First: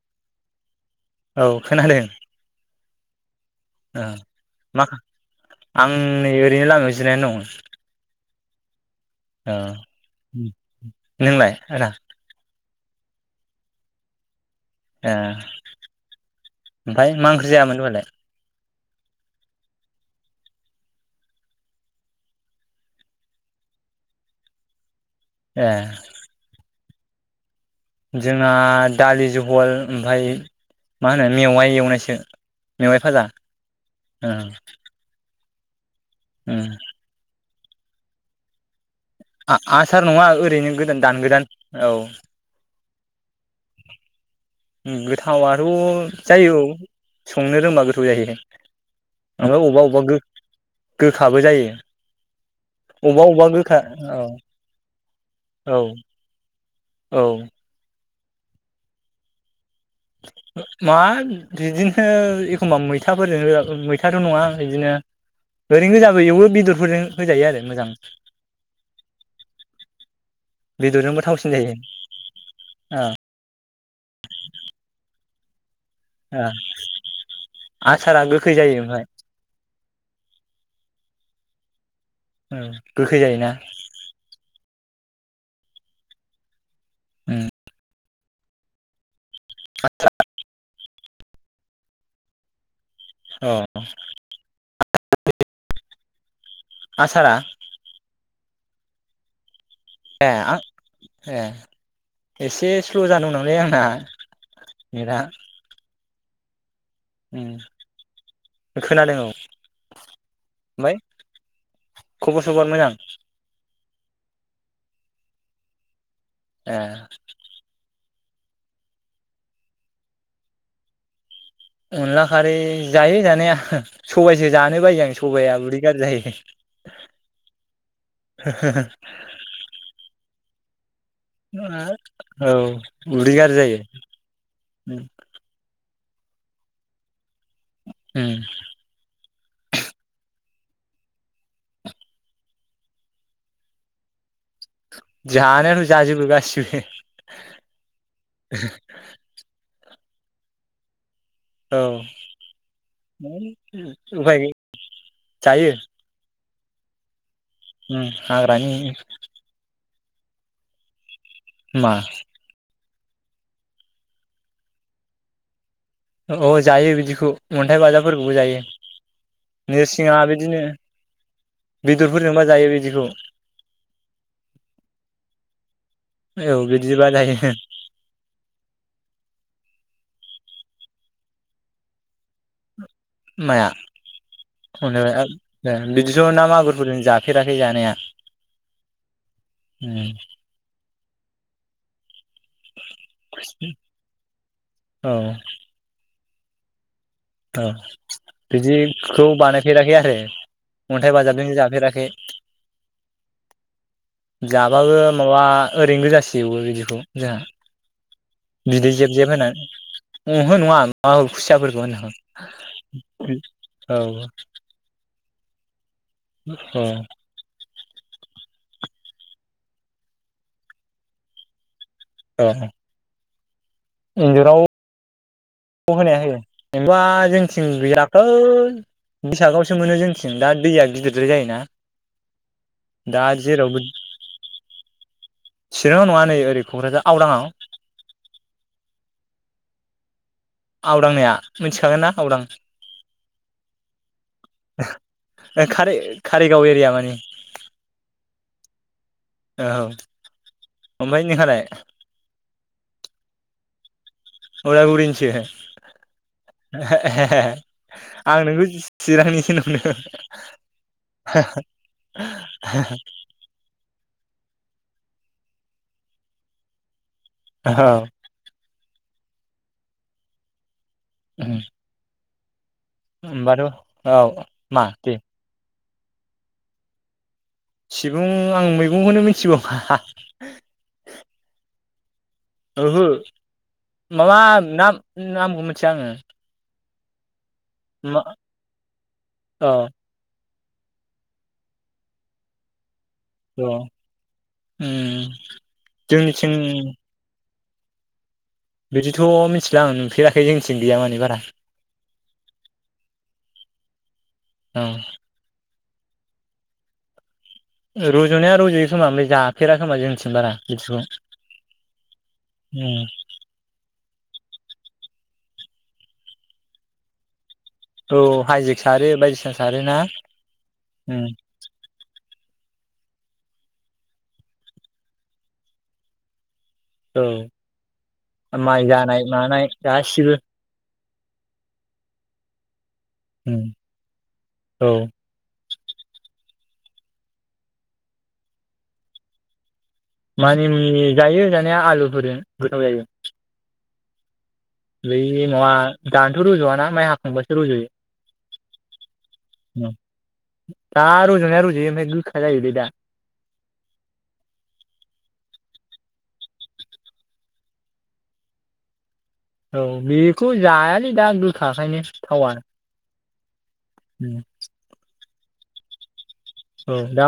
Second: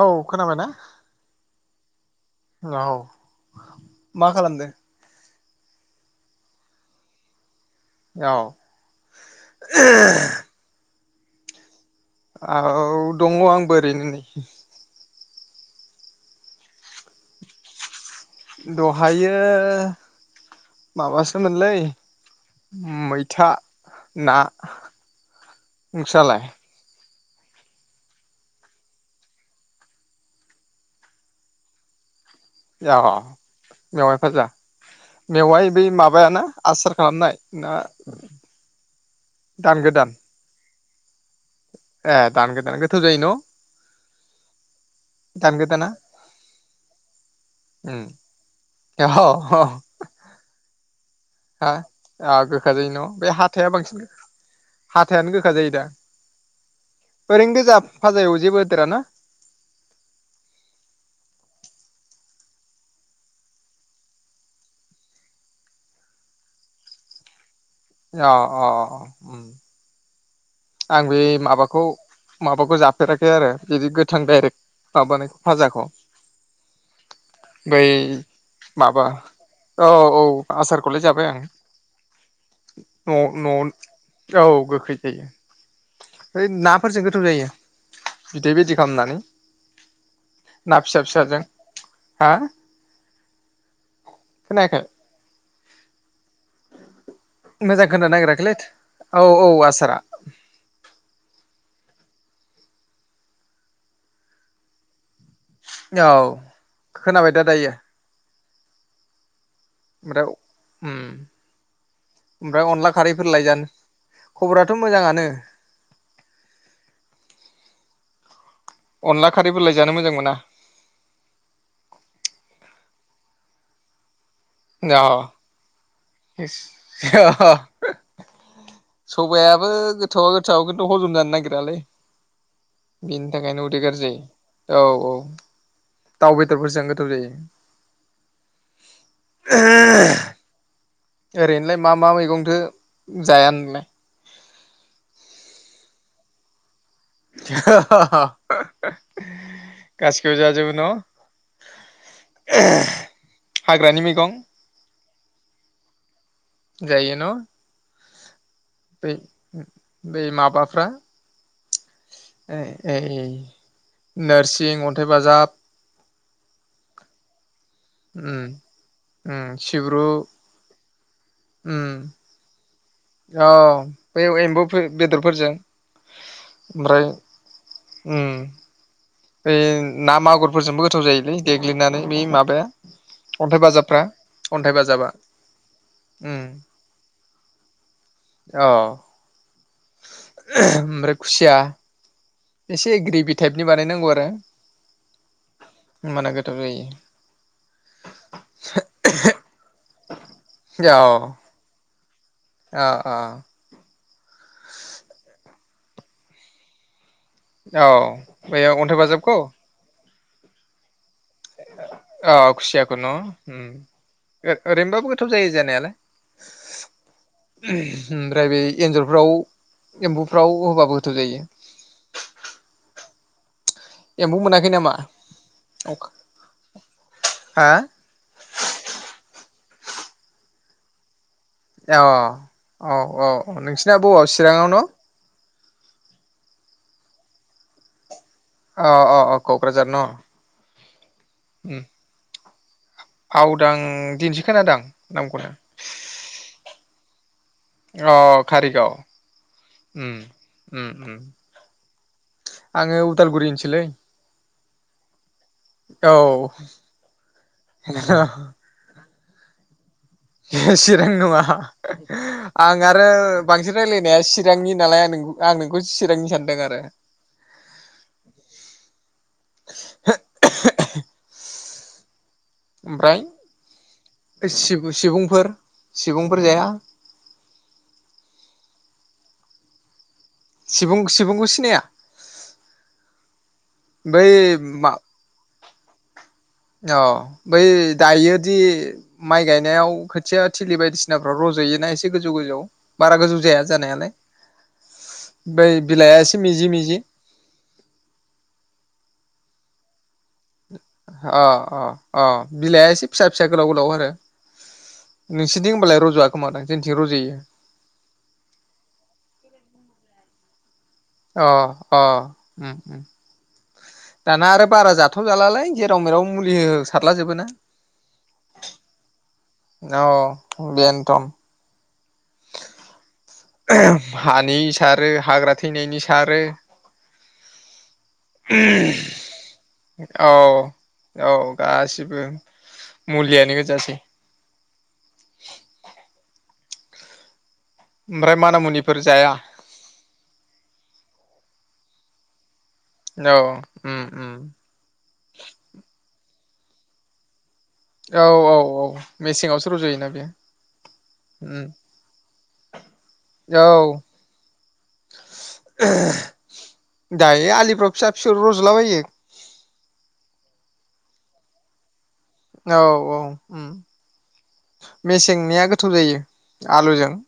औ खोनाबायना औ खोनादों औ ओ मा खालामदो मा आं नैओरैनो लामायाव औ अ नोंलाइ औ दङ आंबोओरैनो ए दहायो माबासोमोनलै मैथा ना ए नोंसालाइ जोंना दालि जहल ओमफफ्राय मा होनो मेवाइ एवनायसो मेवाइ उ फाजा मेवाय ओ फाजा मेवाय बै माबा माबायाना उम आसार खालामनाय ना दान गोदान आसार नङा ओरैनो दान गोदान औ ए दानगो दान गोथाव जायो न' दान गोथावथ' गोदाना जायो संनो रोंबा उम गोथाव जायो औ ओमफ्राय अबेबा अबेबा गो गोखाबो जायो हा ओ गोखा जाय न' अबेबा बे अबेबा हाथाइ गोखा बांसिन औ हाथायानो गोखा औ जायोदा औ ओरैनो गोजा भाजायाव जेबो होदेर ना मा बिदिनो एखमबा मैथाफोरजों मैथाथ' नङा बिदिनो ओरैनो गोजाबो एवो बेदरफोरजों होजायो आरो मोजां अ अ आंबो बेदरजोंबो बे थावसिन जायो माबाखौ माबाखौ ओ जाफेराखै आरो बिदि गोथां डाइरेक्ट माबानायखौ फाजाखौ ओ बै आसारा गोखै जायो माबा ओमफ्राय औ औ आसारखौलाय जाबाय आं उम न गोखै जायोना न' औ गोखै जायो [unintelligible] ओ ना फोरजों गोथाव उम जायो। बिदै बिदि खालामनानै [unintelligible] ना फिसा फिसाजों हा अ खानायाखै आसारा मोजां खानानो नागेराखैलै औ औ आसार ऐ एसे स्ल' जादोंमोन लै आंना नेटवर्क आ औ खोनाबाय दा दायो खोनादों औ [unintelligible] उम ओमफ्राय खबर सबर ओमफ्राय मोजां अनला खारैफोरलाय जानो खबराथ' मोजाङानो ए अनला खारैफोरलाय जानो मोजां मोना अनला खारै जायो जानाया सबायाइसो जानो बायो आं सबाइ आ उदै गाज्रि जायो हा हा सबायाबो गोथौआ गोथाव गोथावा गोथाव हजम जानो नागिरालै औ बेनि उदै गाज्रि थाखायनो जायो उदै गाज्रि जायो औ उम औ दाउ बेदरफोरजों गोथाव जायो उम उम ओरैनोलाय मा मा मैगंखो जाया नोंङो जानायाथ जाजोबो गासिबो [unintelligible] गासैखौबो जाजोबो न औ हाग्रानि मैगं उफाय गै जायो जायो न उम हाग्रा नि बै बै माबाफ्रा मा ए नोरसिं अन्थाइ बाजाब अ जायो बिदिखौ अन्थाइ बाजाफोरखौबो उम जायो उम सिब्रु नोरसिङा बिदिनो उम बेदरफोरजोंबा जायो बिदिखौ औ बेयाव एम्बु बेदरफोरजों औ ओमफ्राय बिदिबा जायो उम- ना मागुरफोरजोंबो गोथाव जायोलै देग्लिनानै बे माबाया अन्थाइ माया बाजाबफ्रा अन्थाइ बाजाबा अ ए बिदिथ' उम ना मागुरफोरजों जाखो जाफेराखै जानाया अ ओमफ्राय खुसिया एसे ग्रिबि टाइपनि बानायनांगौ आरो औ होनबाना गो थाव जायो औ बिदिखौ बानायफेराखै आरो अन्थाइ औ बाजाबजों जाफेराखै अ अ जाबाबो माबा ओरैनो गोजासो बिदिखौ जोंहा औ बैयाव बिदै अन्थाइ जेब जेब बाजाबखौ होननानै उ हो नंङा मागुर खुसियाफोरखौ होनदों औ खुसियाखौ न औ थ' जायो जानायालाय औ ओमफ्राय बे एन्जरफ्राव एम्बुफ्राव होबाबो गोथाव जायो। औ। एम्बौ मोनाखै नामा।? ब होनाया होयो जेनेबा हा जोंथिं गैयाखै बैसागाव मोनो जोंथिं दा दैया गिदिर अ औ दा औ औ जेरावबो नोंसना बबाव चिराङाव न? चिराङाव नङा नै ओरै क'क्राझार आवराङआव। अ अ अ क'क्राझार न। आउट आंनियाव मिथिखागोन ना। [unintelligible] आवदां दिनैसो खोनादों आं नामखौहाय। आरो [unintelligible] अ कारिगाव औ ओमफ्राय नोंहालाय आङो उदालगुरिनोसोलै। उदालगुरिनिसो। औ। आं नोंखौ चिरांनिसो नंदों [unintelligible] चिरां नङा आं आरो बांसिन रायलायनाया सिरां [inaudible] चिरांनि नालाय आं नोंखौ चिरांनि सानदों आरो। औ। [inaudible] औ [inaudible] ओमफ्राय होनोमबाथ' औ मा दे। सिगुंफोर जाया। सिबुं आं मैगंखौनो मिथिबावा। सिबुंखौ सिनाया? ओहो। बै माबा ना नाम थिआ आंङो औ। बै दायोदि माइ औ गायनायाव खोथिया थिलि बायदिसिनाफ्राव रज'योना एसे गोजौ गोजौ? बारा गोजौ जाया औ जानायालाय उम ओमफ्राय बिलाइआ एसे जोंनिथिं मिजि मजि। बिदिथ' मिथिला आं नुफेराखै जोंनिथिं गैया माने बारा अ अ अ बिलाइआ एसे फिसा फिसा गोलाव गोलावहाय। औ [unintelligible] नोंसिथिंबालाय रज'वा खोमादां? जोंनिथिं रजयो। रज'नाया रजयो खोमा ओमफ्राय जाफेराखोमा जोंनिथिं बारा। बिदिखौ अ अ ओम ओम उम दाना आरो बारा जा थावजालालाय जेराव-मेराव मुलि हो सारला जोबोना औ हाइजेक सारो बायदिसिना सारोना अ बेनथन हानि सारो हाग्रा थैनायनि सारो औ माइ जानाय मानाय औ गासिबो औ गासिबो मुलियानो उम गोजासै [inaudible] औ ओमफ्राय मानि मुनिफोर जाया? मानि मुनि जायो जानाया आलुफोरजों। औ ओम ओम बेै नंङा [inaudible] जवा ना म हाखां [inaudible] औ औ औ मेसेङावसो उम रज'योना बेयो दा रज'नाया ओम रज'यो ओमफ्राय गोखा जायोलै दा औ। दायो आलिफ्राव फिसा-फिसौ रज'लाबायो औ बेखौ जायालै दा गोखाखायनो थावा औ औ ओम उम मेसे निया गोथाव जायो औ आलुजों दा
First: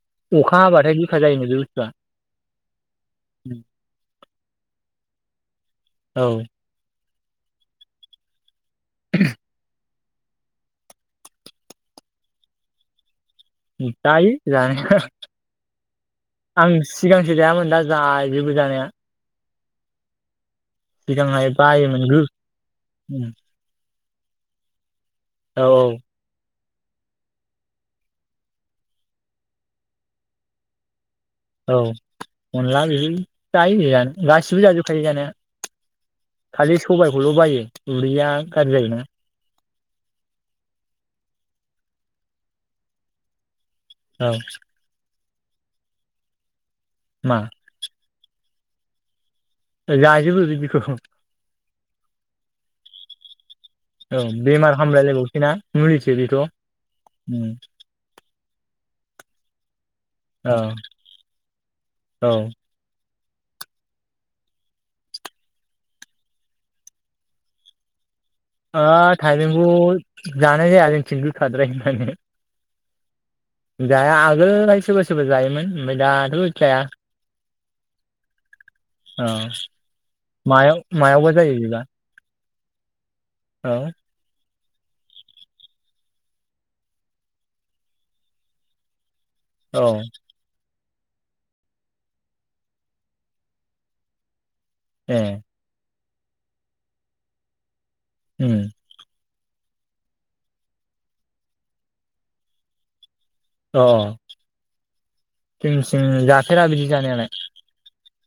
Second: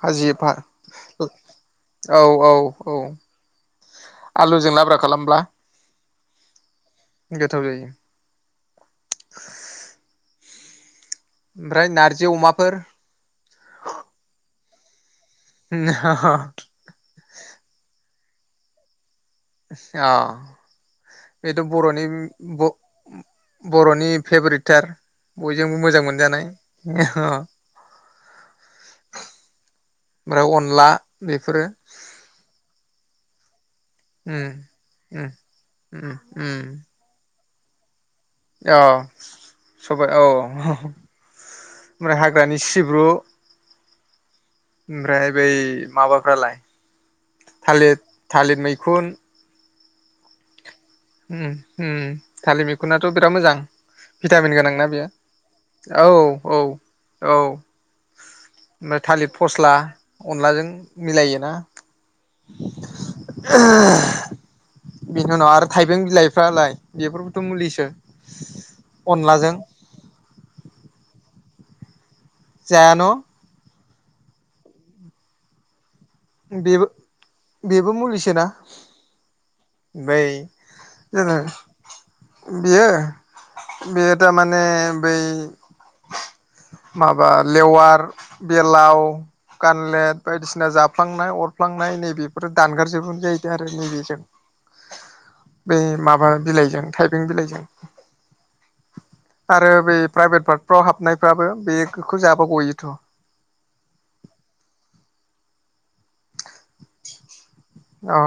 भाजि, अखा हाबाथाय बिखा जायोनो बे बुस्थुआ औ औ औ आलुजों लाब्रा खालामब्ला औ गोथाव जायो। ओमफ्राय नारजि अमाफोर जायो जानाया आं सिगांसो जायामोन दा जा जोबो जानाया [unintelligible] सिगांहाय बेथ' बायोमोन बर'नि गो बर'नि फेभरेट टार औ बयजोंबो मोजां मोनजानाय ओ ओमफ्राय अनला बेफोरो औ [inaudible] जायो जानाया उम गासिबो जाजोबखायो उम जानाया उम उम खालि सबायखौल' बायो। गुरोया अ खाजायोना सबाय औ हा ओमफ्राय हाग्रानि सिब्रु औ ओमफ्राय बै माबाफ्रालाय मा थालिर थालिर मैखुन जाजोबो बेखौ उम उम थालिर मैखुनाथ' बिराद मोजां औ भिटामिन बेमार गोनांनाा बेयो हामलायलायबावसै ना औ मुलिसो बेथ' औ औ ओमफ्राय थालिर फस्ला अनलाजों मिलायो ना औ हो बिनिउनाव आरो थाइबें बिलाइफ्रालाय बेफोरबोथ' मुलिसो आ अनलाजों थाइबेंखौ जानाया जायालै खिनबोखाद्राय जायोबेनो जायान' जाया आगोलहाय सोरबा सोरबा जायोमोन ओगफाय दाथ जाया बेबो बेबो मुलिसोना औ ओमफ्राय मा मायावबो जोङो जायो बिब्ला बियो बेयो दा माने माने बै माबा लेवार बेलाव औ गानलेद बायदिसिना जाब हुफ्लांनाय अरफ्लांनाय नैबेफोर दानगार जोबबोनो जाहैदों आरो नैबेजों ए बे माबा माबा बिलाइजों थाइबें बिलाइजों उम आरो बै प्राइभेट फाथफ्राव हाबनायफ्राबो बेखौ जाब गयोथ' अ जोंथिं जाफेरा बिदि जानायालाय अ अ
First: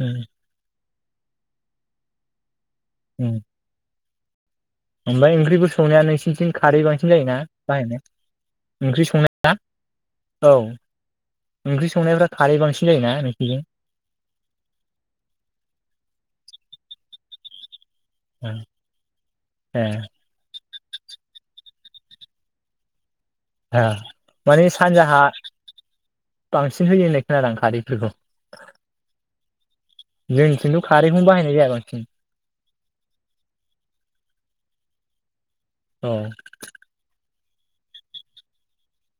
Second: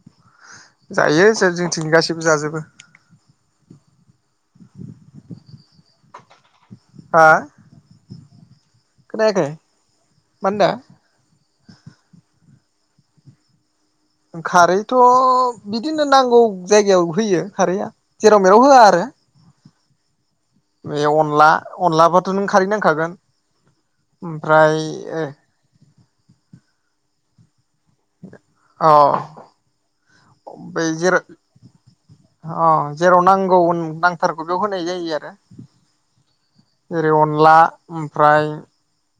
उम जायो जोंथिंनि गासैबो जाजोबो उम ओमफ्राय ओंख्रिबो संनाया नोंसिनिथिं खारै बायदि हा जायोना बाहायनो ओंख्रि खोनायाखै संनाया मा औ होनदों ओंख्रि संनायफ्रा खारै बांसिन जायोना नोंसिनिथिं खारैथ' बिदिनो नांगौ जायगायाव होयो खारैआ जेराव मेराव होआ आरो ए बे अनला अनलाबथ' नों खारै नांखागोन ओ माने ओमफ्राय सानजाहा बांसिन होयोनाय खोनादां खारै औ जोंनिथिंथ' जेराव खारैखौनो बाहायनाय जाया बांसिन अ जेराव नांगौ उम नांथारगौ बेयाव होनाय जायो आरो [inaudible] [unintelligible] ओरै अनला ओमफ्राय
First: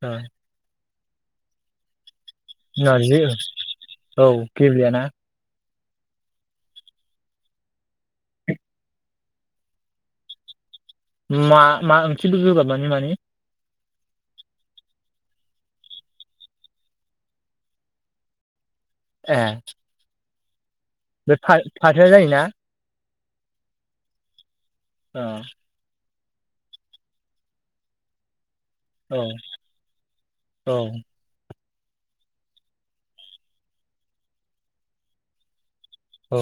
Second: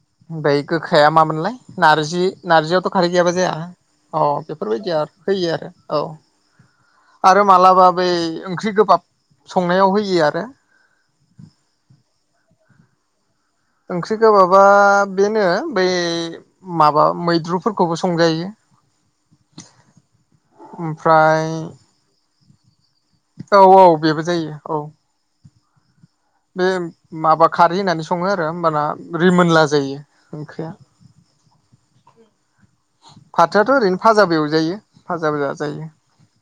औ बायखो गोखाया मामोनलाय नार्जि नारजियावथ' खारै नारजि गैयाबा जाया अ औ बेफोरबायदिया गेब्लेयाना होयो आरो औ आरो मालाबा बै ओंख्रि गोबाब संनायाव होयो आरो मा मा ओंख्रि गोगाब मानि ओंख्रि गोबाबबा बेनो बै माबा मैद्रुफोरखौबो संजायो ए बे ओमफ्राय फा-फाथोया जायोना औ औ बेबो जायो औ ओ बे माबा खारै होननानै सङो आरो होमबाना औ रिमोनला जायो ओंख्रिया औ फाथोयाथ' ओरैनो फाजाबो एवजायो फाजाबो जाजायो औ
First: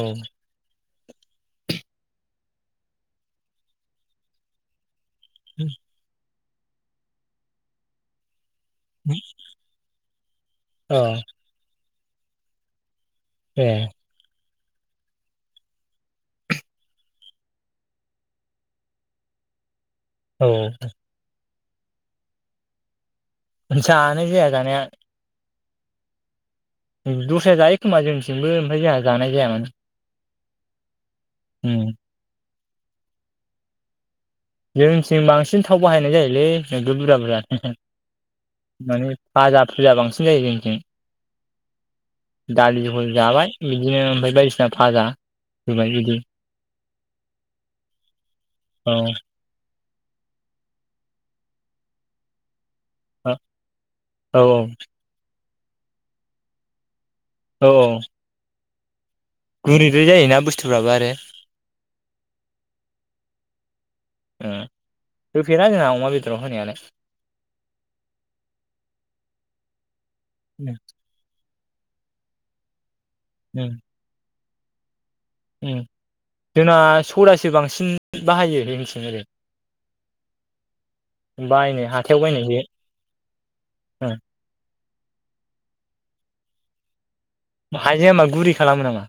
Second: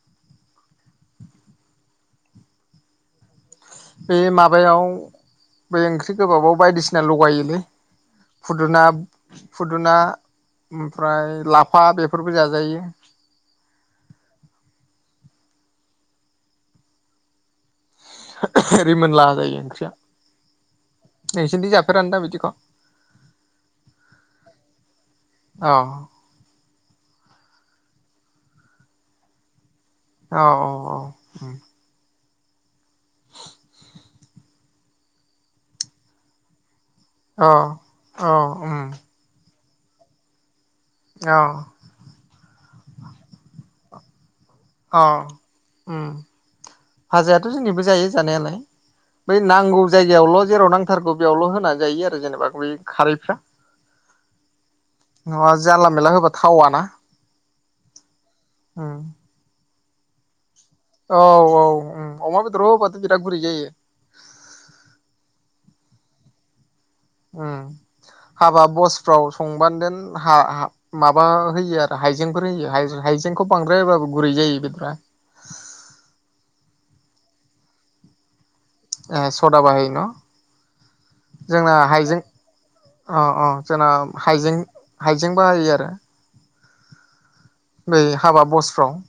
बे माबायाव बै ओंख्रि गोबाबाव बायदिसिना लगायोलै। फुुदुना फुदुना औ ओमफ्राय लाफा बेफ फोरबो जाजायो। ए। [unintelligible] रिमोनला जायो ओंख्रिया। औ। नोंसोरनथि जाफेरान दा बिदिख'? जानाय जाया जानाया। अ। दस्राया जायो खोमा जोंनिथिंमबो ओमफ्राय जोंहा जानाय जायाना। औ औ औ। जोंनिथिं बांसिन थाव बाहायनाय जायोलै। नोगोर बुरजा बुरजा औ [unintelligible] माने फाजा खोलिया बांसिन जायो जोंनिथिं। औ। दालि जहल जाबाय बिदिनो ओमफाय बायदिसि अ उम भाजायाथ' जोंनिबो जायो जानायालाय। औ बै नांगौ जायगायावल' जेराव नांथारगौ बेयावल' होनानै जायो आरो जेनेबा बे औ खारैफ्रा औ न'आज जानला मेनला होबा थावाना। औ औ। उम। गुरैद्राय जायोना बुस औ औ उम अमा बेदराव होबाथ' बिराद गुरै जायो। राव होनायानो। उम हाबा बसफ्राव संबा देन हा हा माब है यो आरो हाइजेंफोर होयो हाय-हायजे जेंखौ उम बांद्राय होबाबो गुरै जायो। [unintelligible] उम जोंना स'दासो बांसिन बाहायो। जोंनिथिं ए ओरै स'दा बाहायो न? जोंना बायनो हाइजें हाथायाव बायनायसो अ अ जोंना हाइजें हाइजें बाहायो आरो। बै हाइजें मा हाबा गुरै खालामो बसफ्राव। नामा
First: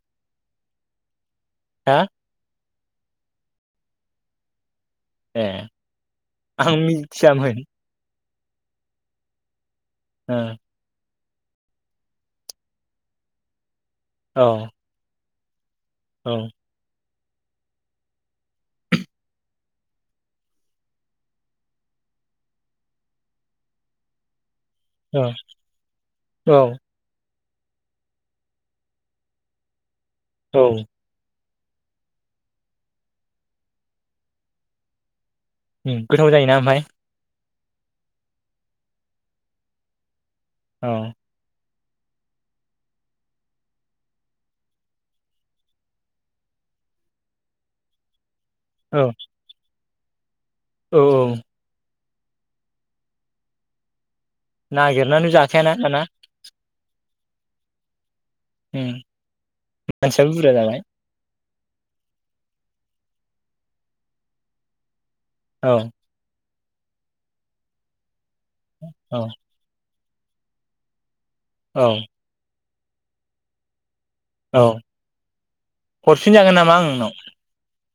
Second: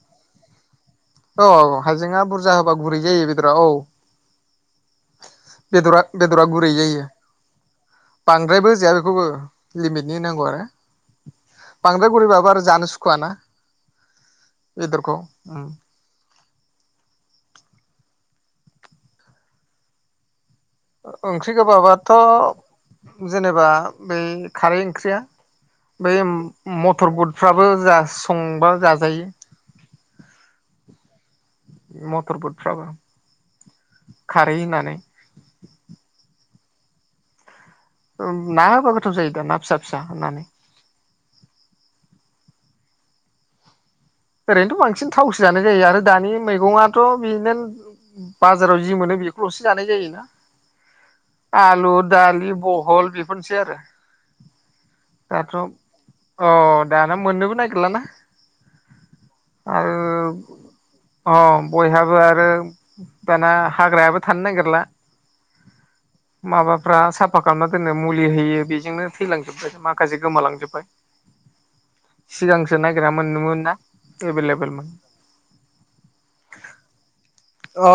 औ औ औ हा हायजेंआ बुरजा होबा गुरै जायो बेदरा औ। ए बेदरा बेदरा गुरै आं जायो। मिथियामोन बांद्रायबो होजाया बेखौबो। लिमिटनि ओ होनांगौ आरो। बांद्राय गुरै बाबो आरो जानो सुखुवाना। औ बेदरखौ। उम। औ। ओ ओंख्रि गोबाबाथ' जेनेबा बै। खारै ओंख्रिया औ बै औ मथरबो। फ्राबो जास संबा जाजायो। औ। मटर बुटफ्राबो खारै होनानै। उम गोथाव जायोना ओमफाय। ओं ना होबा गोथाव जायो दा ना फिसा फिसा होनानै। औ। ओरैनोथ' बांसिन थावस जानो जायो आरो दानि मैगङाथ' बिनो बाजाराव जि औ मोनो बेखौल'सो जानाय जायो। [inaudible] औ औ। दालि बहल बेफोरनोसै आरो। नागिरनानै दाथ' जाखायाना दाना। अ दाना मोननोबो नागिरलाना। आरो मानसियाबो बुरजा जाबाय। अ बयहाबो आरो दाना हाग्रायाबो थानो नागिरला। औ। माबाफ्रा साफा खालामना दोननो मुलि। मुलि होयो बेजोंनो औ थैलांजोबबाय मा। माखासे गोमालांजोब्बाय। औ। [inaudible] औ एभेलेबेलमोन। हरफिनजागोन नामा आं नोंनाव। अ।